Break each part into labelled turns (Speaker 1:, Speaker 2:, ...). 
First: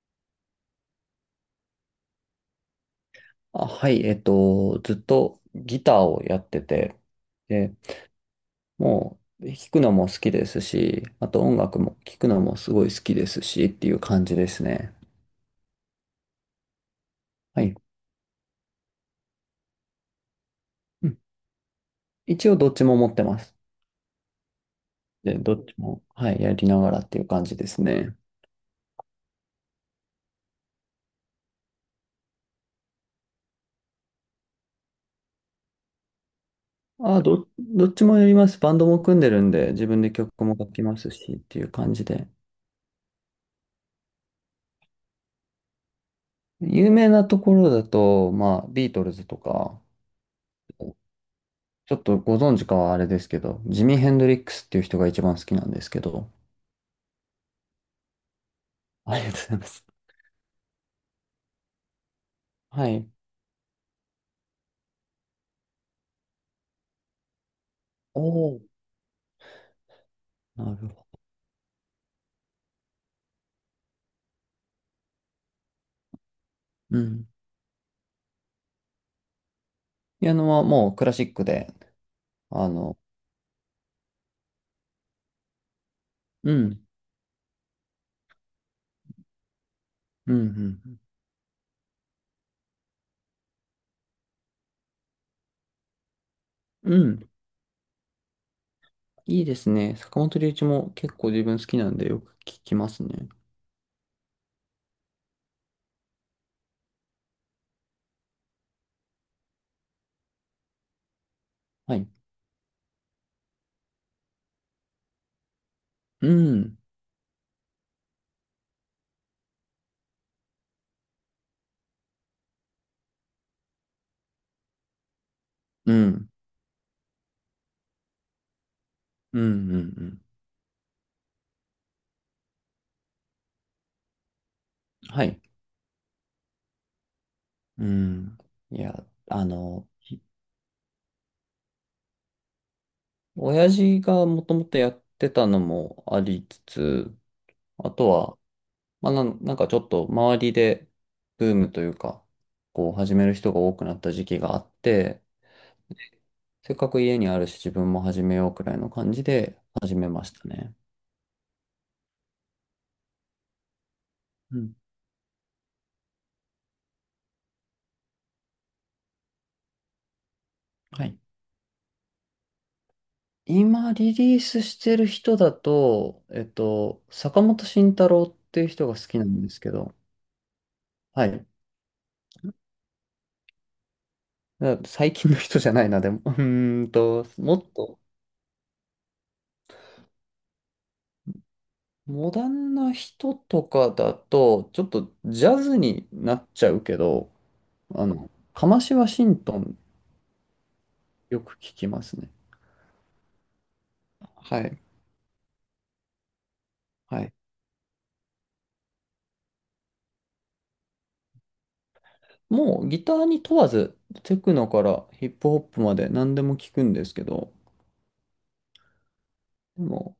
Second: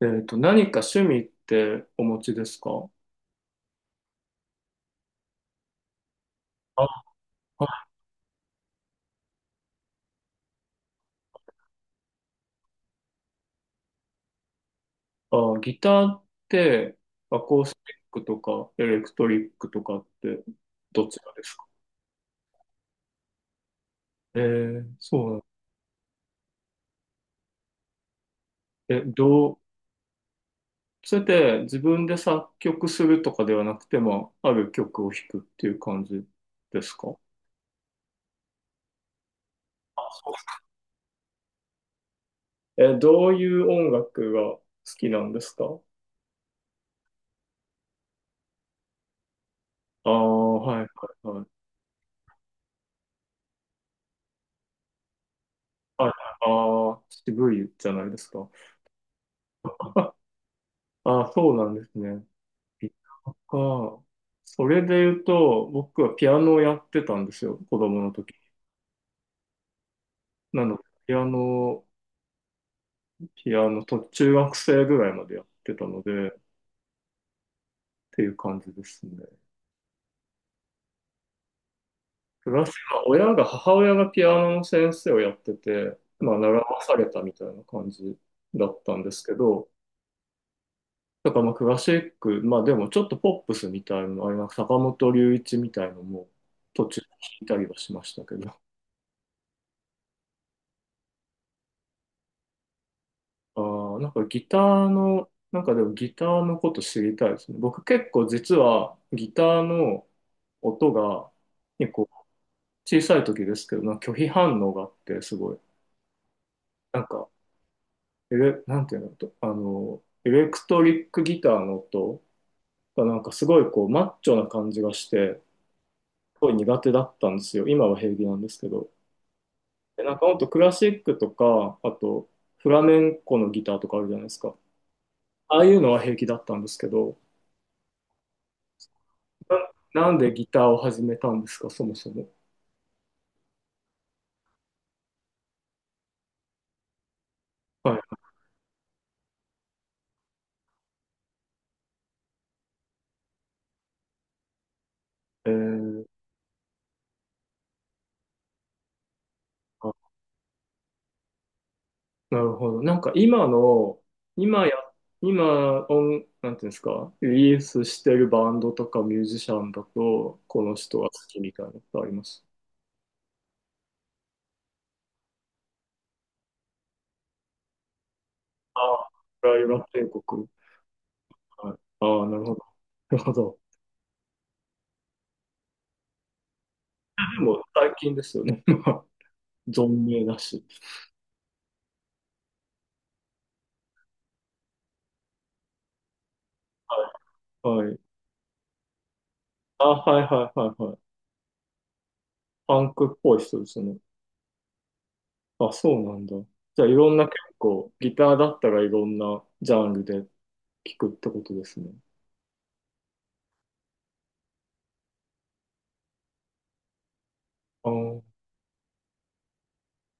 Speaker 1: 何か趣味ってお持ちですか？
Speaker 2: あ、はい、ずっとギターをやって
Speaker 1: あ
Speaker 2: て、で、
Speaker 1: は
Speaker 2: もう弾くのも好きですし、あと音楽も聴くのもすごい好きですしっていう感じですね。
Speaker 1: あ、ギターって、アコ
Speaker 2: は
Speaker 1: ース
Speaker 2: い。
Speaker 1: ティックとかエレクトリックとかってど
Speaker 2: うん。
Speaker 1: ちらですか？
Speaker 2: 一応どっちも持ってます。
Speaker 1: そう
Speaker 2: で、
Speaker 1: なん、
Speaker 2: どっちも、はい、やりながらっていう感じですね。
Speaker 1: え、どう、それで自分で作曲するとかではなくても、ある曲を弾くっていう感じですか？
Speaker 2: あ、どっちもやります。バンドも組んでるんで、自分で曲も書きますしっていう感じで。
Speaker 1: え、どういう音楽が好きなんですか？
Speaker 2: 有名なところだと、まあ、ビートルズとか、
Speaker 1: ああ、はいはい。はい。
Speaker 2: ちょっとご存知かはあれですけど、ジミー・ヘンドリックスっていう人が一番好きなんですけ
Speaker 1: あ
Speaker 2: ど。
Speaker 1: あー、渋いじゃないですか。
Speaker 2: ありがとうございます。
Speaker 1: ああ、そうなんですね。
Speaker 2: はい。
Speaker 1: ああ、それで言うと、僕はピアノをやってたんですよ、子供の
Speaker 2: お
Speaker 1: 時。
Speaker 2: お、
Speaker 1: な
Speaker 2: なる
Speaker 1: ので、
Speaker 2: ほど。
Speaker 1: ピアノと中学生ぐらいまでやってたので、っ
Speaker 2: うん。
Speaker 1: ていう感じですね。
Speaker 2: ピアノはもうクラシックで、
Speaker 1: プラ
Speaker 2: あ
Speaker 1: ス、
Speaker 2: の、
Speaker 1: まあ親が、母親がピアノの先生をやってて、まあ、
Speaker 2: う
Speaker 1: 習わ
Speaker 2: ん、
Speaker 1: されたみたいな感じだったんですけど、
Speaker 2: うん、
Speaker 1: だからまあクラシック、まあでもちょっとポップスみたいなの、あれなんか坂本龍一みたいのも途
Speaker 2: う
Speaker 1: 中
Speaker 2: ん。
Speaker 1: で
Speaker 2: う
Speaker 1: 弾
Speaker 2: ん、
Speaker 1: いたりはしましたけど、
Speaker 2: いいですね。坂本龍一も結構自分好きなんでよく聞きますね。
Speaker 1: あーなんかギターの、なんかでもギターのこと知りたいですね。僕結構実はギターの音が結
Speaker 2: はい。
Speaker 1: 構小さい時ですけど、なんか拒否反応があってすごい、
Speaker 2: うん、
Speaker 1: なんか、エレ、なんていうのと、エレクトリックギターの音がなんかすごいこうマッチョな感じがして、
Speaker 2: うん、
Speaker 1: すごい苦手だったんですよ。今は平気なんですけど。
Speaker 2: うん、うん、う
Speaker 1: で、なん
Speaker 2: ん。
Speaker 1: かほんとクラシックとか、あとフラメンコのギターとかあるじゃないですか。
Speaker 2: はい。
Speaker 1: ああいうのは平気だったんですけど、
Speaker 2: うん。いや、
Speaker 1: な、なんでギターを始めたんですか、そもそも。
Speaker 2: 親父がもともとやってたのもありつつ、あと
Speaker 1: は
Speaker 2: は、まあ、なんかちょっと周りでブームというか、こう始める人が多くなった時期があって、
Speaker 1: い。えー、
Speaker 2: せっかく家にあるし自分も始めようくらいの感じで
Speaker 1: あ、
Speaker 2: 始めましたね。
Speaker 1: なるほど。なんか今の、
Speaker 2: う
Speaker 1: 今や、
Speaker 2: ん。
Speaker 1: 今音、なんていうんですか、リリースしてるバンドとかミュージシャンだと、この人
Speaker 2: は
Speaker 1: が好
Speaker 2: い。
Speaker 1: きみたいなことあります？
Speaker 2: 今リリースしてる人だと、坂本慎太郎っていう
Speaker 1: あ
Speaker 2: 人が好
Speaker 1: あ、
Speaker 2: きなん
Speaker 1: プ
Speaker 2: です
Speaker 1: ライ
Speaker 2: け
Speaker 1: バ
Speaker 2: ど、
Speaker 1: 帝国。
Speaker 2: はい。
Speaker 1: はい。ああ、なるほど。なるほど。
Speaker 2: 最近の人じゃないな、でも。
Speaker 1: で
Speaker 2: も
Speaker 1: も
Speaker 2: っ
Speaker 1: 最
Speaker 2: と、
Speaker 1: 近ですよね。まあ存命だし。
Speaker 2: モダンな人とかだと、ちょっとジャズになっちゃうけど、
Speaker 1: はい。
Speaker 2: カシワシントン
Speaker 1: あ、はいはいはいはい。
Speaker 2: よく聞きますね。
Speaker 1: パンクっぽい人ですね。
Speaker 2: はい。
Speaker 1: あ、そうなんだ。じゃあ、いろん
Speaker 2: は
Speaker 1: な
Speaker 2: い。
Speaker 1: 結構、ギターだったらいろんなジャンルで聴くってことですね。
Speaker 2: もうギターに問わず、テクノからヒップホップまで何でも聞くんですけど、
Speaker 1: あー、
Speaker 2: でも、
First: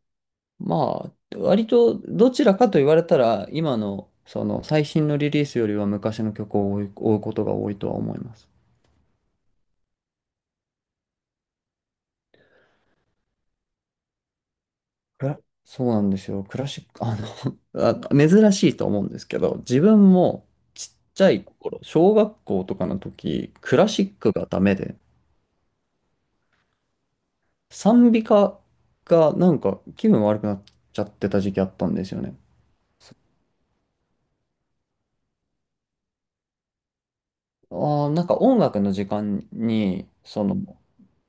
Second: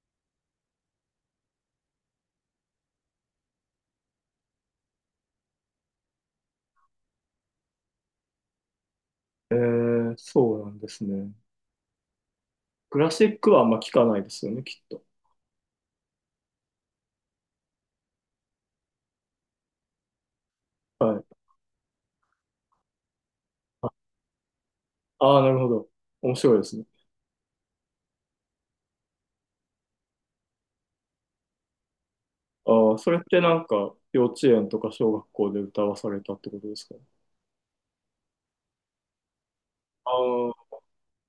Speaker 2: まあ、割とどちらかと言われたら、今のその最新のリリースよりは昔の曲を追うことが多いとは思います。
Speaker 1: えー、そうなんですね。クラシックはあんま聞かないですよね、きっと。
Speaker 2: クラそうなんですよ。クラシック、あ、珍しいと思うんですけど、自分もちっ
Speaker 1: は
Speaker 2: ちゃ
Speaker 1: い。
Speaker 2: い頃、小学校とかの時、クラ
Speaker 1: あ
Speaker 2: シックがダメで、
Speaker 1: あー、なるほど。面白いですね。
Speaker 2: 賛美歌がなんか気分悪くなっちゃってた時期あったんですよね。
Speaker 1: ああ、それってなんか、幼稚園とか小学校で歌わされたってことですか？
Speaker 2: ああ、なんか音楽の時間に、
Speaker 1: あ
Speaker 2: そ
Speaker 1: あ
Speaker 2: の、
Speaker 1: ー、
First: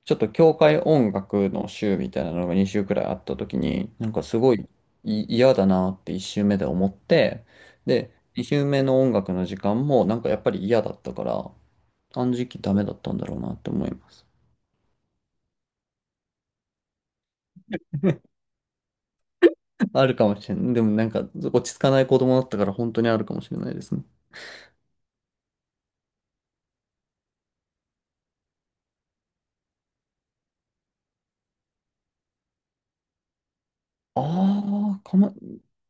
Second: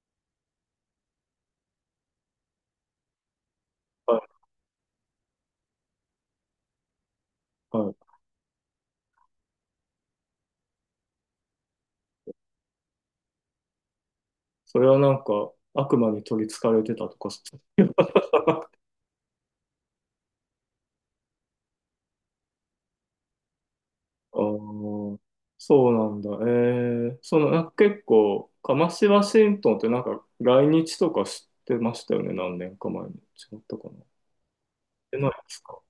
Speaker 2: ちょっと教会音楽の週みたいなのが2週くらいあった時に、なんか
Speaker 1: は
Speaker 2: すごい嫌だなって1週目で思って、
Speaker 1: い、はい。
Speaker 2: で、2週目の音楽の時間もなんかやっぱり嫌だったから、あの時期ダメだったんだろうなって思います。
Speaker 1: それはなんか、悪魔に取り憑かれてたとか、そう、
Speaker 2: あるかもしれない。でもなんか落ち着かない子供だったから本当にあるかもしれないですね。
Speaker 1: ああそうなんだ。ええその、なんか結構、カマシワシントンってなんか来日とかしてましたよね、何年か前に。違ったかな。し
Speaker 2: ああ、か
Speaker 1: てない
Speaker 2: も
Speaker 1: ですか？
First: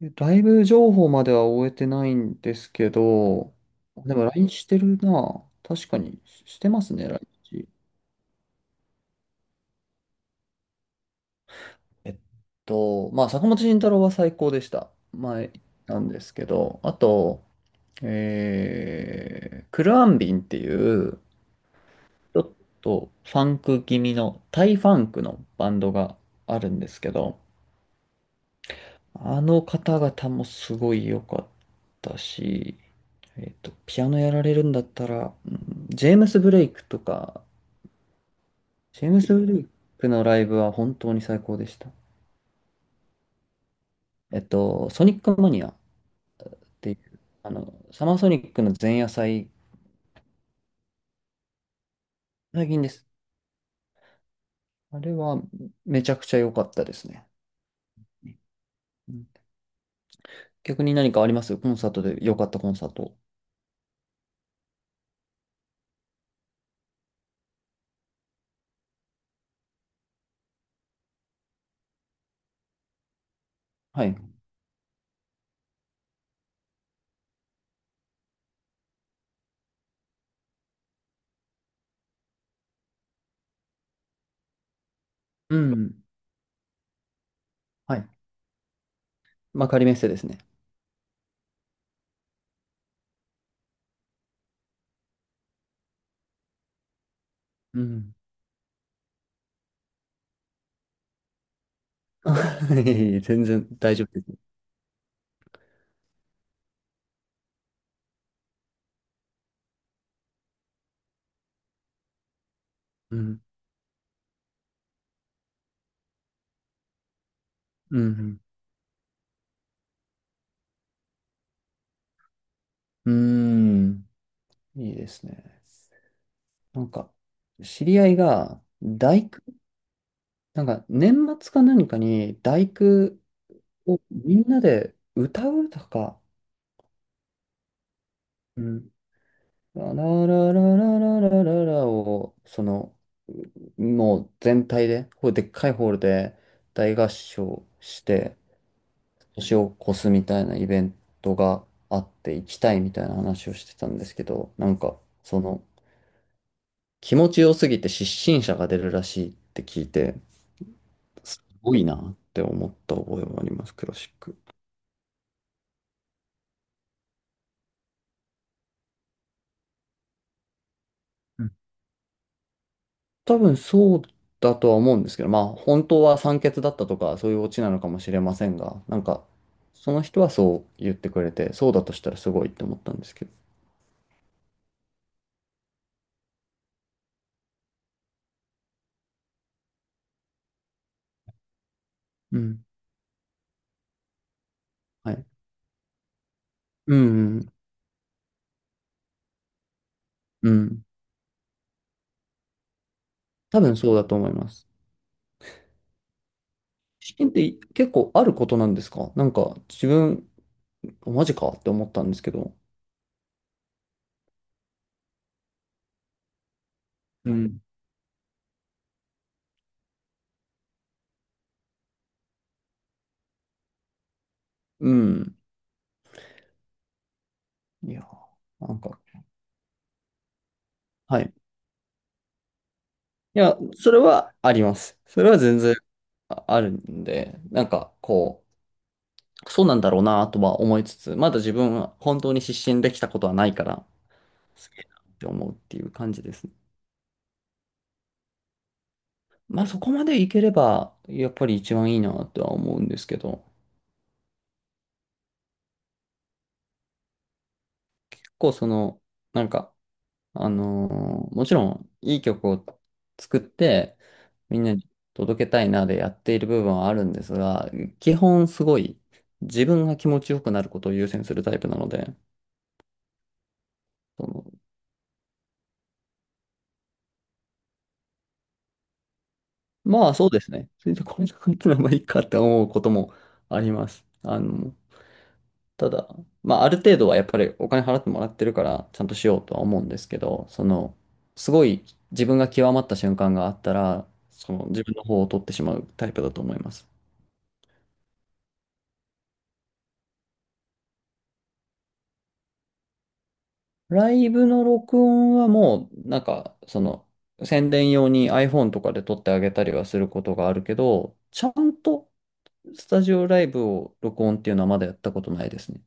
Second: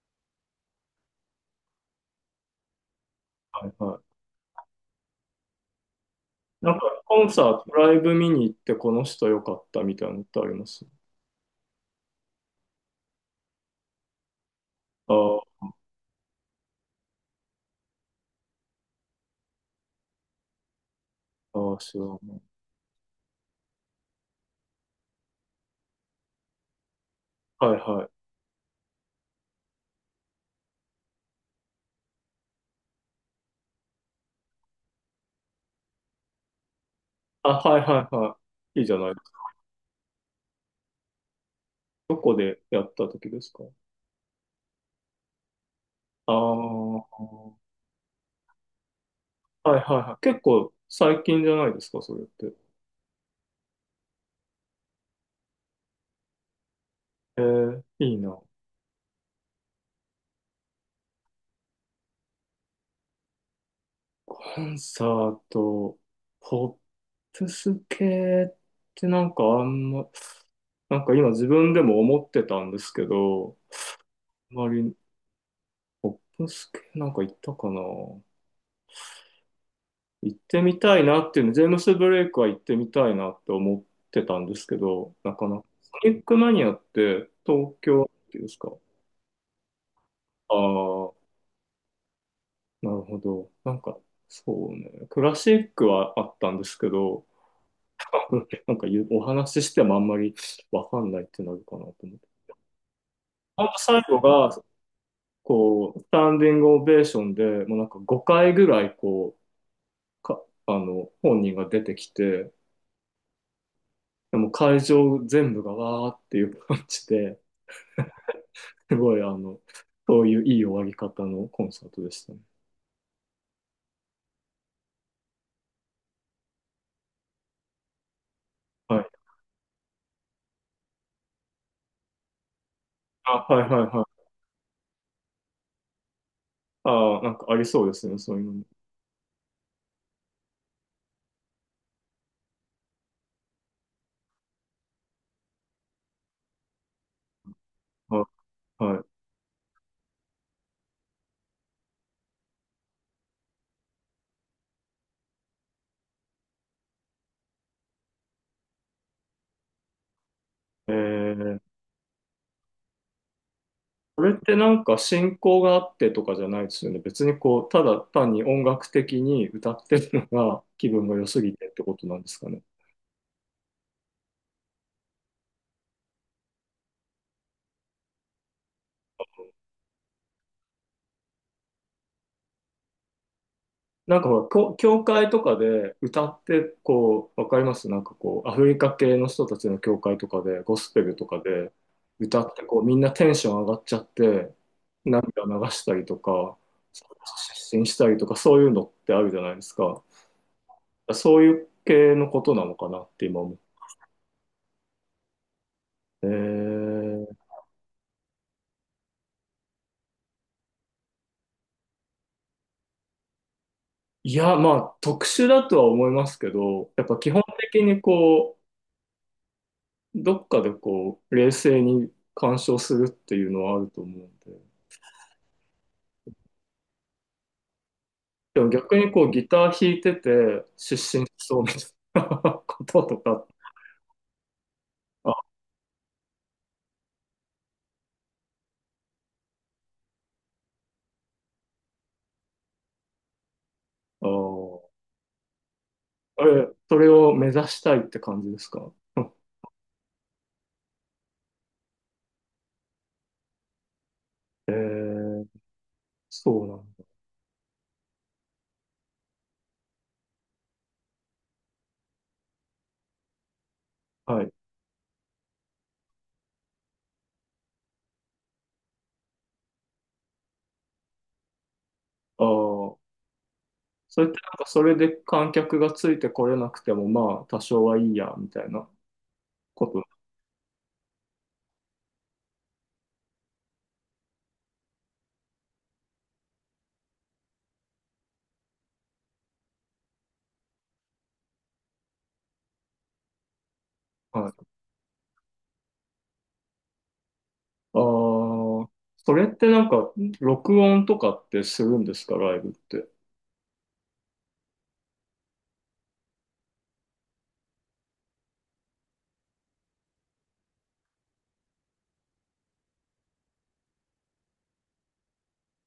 Speaker 2: ライブ情報までは終えてないんですけど、
Speaker 1: はいは
Speaker 2: で
Speaker 1: い。
Speaker 2: も LINE してるな。確かにして
Speaker 1: なん
Speaker 2: ます
Speaker 1: か
Speaker 2: ね、
Speaker 1: コンサー
Speaker 2: LINE。
Speaker 1: ト、ライブ見に行ってこの人良かったみたいなのってあります？
Speaker 2: えっまあ、坂本慎太郎は最高でした。前
Speaker 1: あ
Speaker 2: なんですけど、あと、クルアンビンっていう、
Speaker 1: あああ知らな
Speaker 2: ちょ
Speaker 1: い。
Speaker 2: っとファンク気味の、タイファンクのバンドがあるんですけど、
Speaker 1: はいはい。
Speaker 2: あの方々もすごい良かったし、ピアノやられるんだったら、うん。ジェームス・ブレイクとか、
Speaker 1: あ、はいはいはい。いいじゃ
Speaker 2: ジ
Speaker 1: な
Speaker 2: ェ
Speaker 1: い
Speaker 2: ー
Speaker 1: で
Speaker 2: ム
Speaker 1: す
Speaker 2: ス・ブ
Speaker 1: か。
Speaker 2: レイクのライブは本当に最高でした。
Speaker 1: どこでやった時ですか？
Speaker 2: ソニックマニアっ
Speaker 1: ああ、
Speaker 2: ていう、
Speaker 1: は
Speaker 2: サマーソニックの前夜祭、
Speaker 1: いはいはい。結構最近じゃないですか、それって。
Speaker 2: 最近です。あれはめちゃくちゃ良かったですね。
Speaker 1: ええいいな。
Speaker 2: うん。逆に何かありますコンサートで良かったコンサート？
Speaker 1: コンサート、ポップス系ってなんかあんま、なんか今自分でも思ってたんですけど、
Speaker 2: はい。
Speaker 1: あまりポップス系なんか行ったかな、行ってみたいなっていうの、ジェームス・ブレイクは行ってみたいなって思ってたんですけど、なか
Speaker 2: う
Speaker 1: なか。
Speaker 2: ん。
Speaker 1: ソニックマニアって東
Speaker 2: はい。
Speaker 1: 京ですか？
Speaker 2: まあ、仮メッセですね。
Speaker 1: ああー、なるほど。なんか、そうね。クラシックはあったんですけど、
Speaker 2: うん。
Speaker 1: なんか言うお話ししてもあんまりわかんないってなるかなと思って。
Speaker 2: 全
Speaker 1: ほ
Speaker 2: 然
Speaker 1: んと
Speaker 2: 大
Speaker 1: 最
Speaker 2: 丈夫で
Speaker 1: 後が、
Speaker 2: す。
Speaker 1: こう、スタンディングオベーションで、もうなんか5回ぐらい、こう、か、本人が出てきて、
Speaker 2: うん
Speaker 1: でも会場全部がわーっていう感じで、
Speaker 2: うん
Speaker 1: すごい、あの、そういういい終わり方のコンサートでしたね。
Speaker 2: うん。うーん。いいですね。なんか、知り合いが、
Speaker 1: はい。
Speaker 2: 大工、なんか、年末か何かに、大工
Speaker 1: あ、はいはい
Speaker 2: を
Speaker 1: はい。
Speaker 2: みんなで歌うとか、
Speaker 1: ああ、なんかありそうですね、そういうの
Speaker 2: う
Speaker 1: も。
Speaker 2: ん。ラララララララララを、その、もう全体で、こうでっかいホールで大合唱し
Speaker 1: は
Speaker 2: て、
Speaker 1: い。は
Speaker 2: 年を越すみたいなイベントがあって、行きたいみたいな話をしてたんですけど、なんか、その、気持ちよすぎて失神者が出るらしいって聞いて、
Speaker 1: い。え
Speaker 2: す
Speaker 1: ー、
Speaker 2: ごいなって思った覚えもあります、クラシッ
Speaker 1: これっ
Speaker 2: ク。
Speaker 1: てなんか進行があってとかじゃないですよね。別にこう、ただ単に音楽的に歌ってるのが 気分が良す
Speaker 2: うん。
Speaker 1: ぎてってことなんですかね。
Speaker 2: 多分そうだとは思うんですけど、まあ本当は酸欠だったとかそういうオチなのかもしれませんが、なんかその人はそう言ってくれて、そうだとしたらすごいって思ったんですけど。
Speaker 1: なんかほら、教教会とかで歌って、こう、わかりますなんかこう、アフリカ系の人たちの教会とかで、ゴスペルとかで
Speaker 2: う
Speaker 1: 歌って、
Speaker 2: ん。
Speaker 1: こう、みんなテンション上がっちゃって、
Speaker 2: はい。
Speaker 1: 涙流したりとか、
Speaker 2: うんうん
Speaker 1: 失神したりとか、そういうのってあるじゃないですか。
Speaker 2: うん。
Speaker 1: そういう系のことなのかなって今思っ
Speaker 2: 多
Speaker 1: て。
Speaker 2: 分そうだと思います。
Speaker 1: え
Speaker 2: 失神っ
Speaker 1: ー、
Speaker 2: て結構あることなんですか？なんか自分、マジかって思ったんですけど。
Speaker 1: いや、まあ、特殊だとは思いますけど、やっぱ
Speaker 2: う
Speaker 1: 基本
Speaker 2: ん。
Speaker 1: 的にこう、どっかでこう、冷静に鑑賞するっていうのはあると思うんで。
Speaker 2: うん。いや、
Speaker 1: でも
Speaker 2: なんか、
Speaker 1: 逆にこう、ギター弾いてて、失
Speaker 2: は
Speaker 1: 神し
Speaker 2: い。
Speaker 1: そうみたいな ことと
Speaker 2: い
Speaker 1: か、
Speaker 2: や、それはあります。そ
Speaker 1: あ、
Speaker 2: れ
Speaker 1: あ
Speaker 2: は全然あるんで、なんかこう、そうなんだろうなとは思いつつ、まだ自分は本当に失神できたことはないから、すげえ
Speaker 1: ー、
Speaker 2: なって思うっていう感じで
Speaker 1: え、
Speaker 2: すね。
Speaker 1: それを目指したいって感じですか？
Speaker 2: まあそこまでいければ、やっぱり一番いいなとは思うんですけど、
Speaker 1: えー、そうなん
Speaker 2: 結構その、なんか、あのもちろんいい曲を作って
Speaker 1: だ。はい。
Speaker 2: みんなに届けたいなでやっている部分はあるんですが、基本すごい自分が気持ちよくなることを優先するタイプなので、
Speaker 1: ああ、
Speaker 2: そ
Speaker 1: それってなん
Speaker 2: の
Speaker 1: かそれで観客がついてこれなくても、まあ、多少はいいや、みたいなこと。
Speaker 2: まあそうですね。それでこんな感じならばいいかって思うこともあります。ただ、まあある程度はやっぱりお金払ってもらってるからちゃんとしようとは思うんですけど、その、すごい自分が極まった瞬間があったら、
Speaker 1: は
Speaker 2: そ
Speaker 1: い。
Speaker 2: の自分の方を取ってしまうタイプだと思います。
Speaker 1: ああ、それってなんか、録音とかってするんですか、ライブって。
Speaker 2: ライブの録音はもう、なんか、その、宣伝用に iPhone とかで撮ってあげたりはすることがあるけど、ちゃんとスタジオライブを録音っていうのはまだやったことないですね。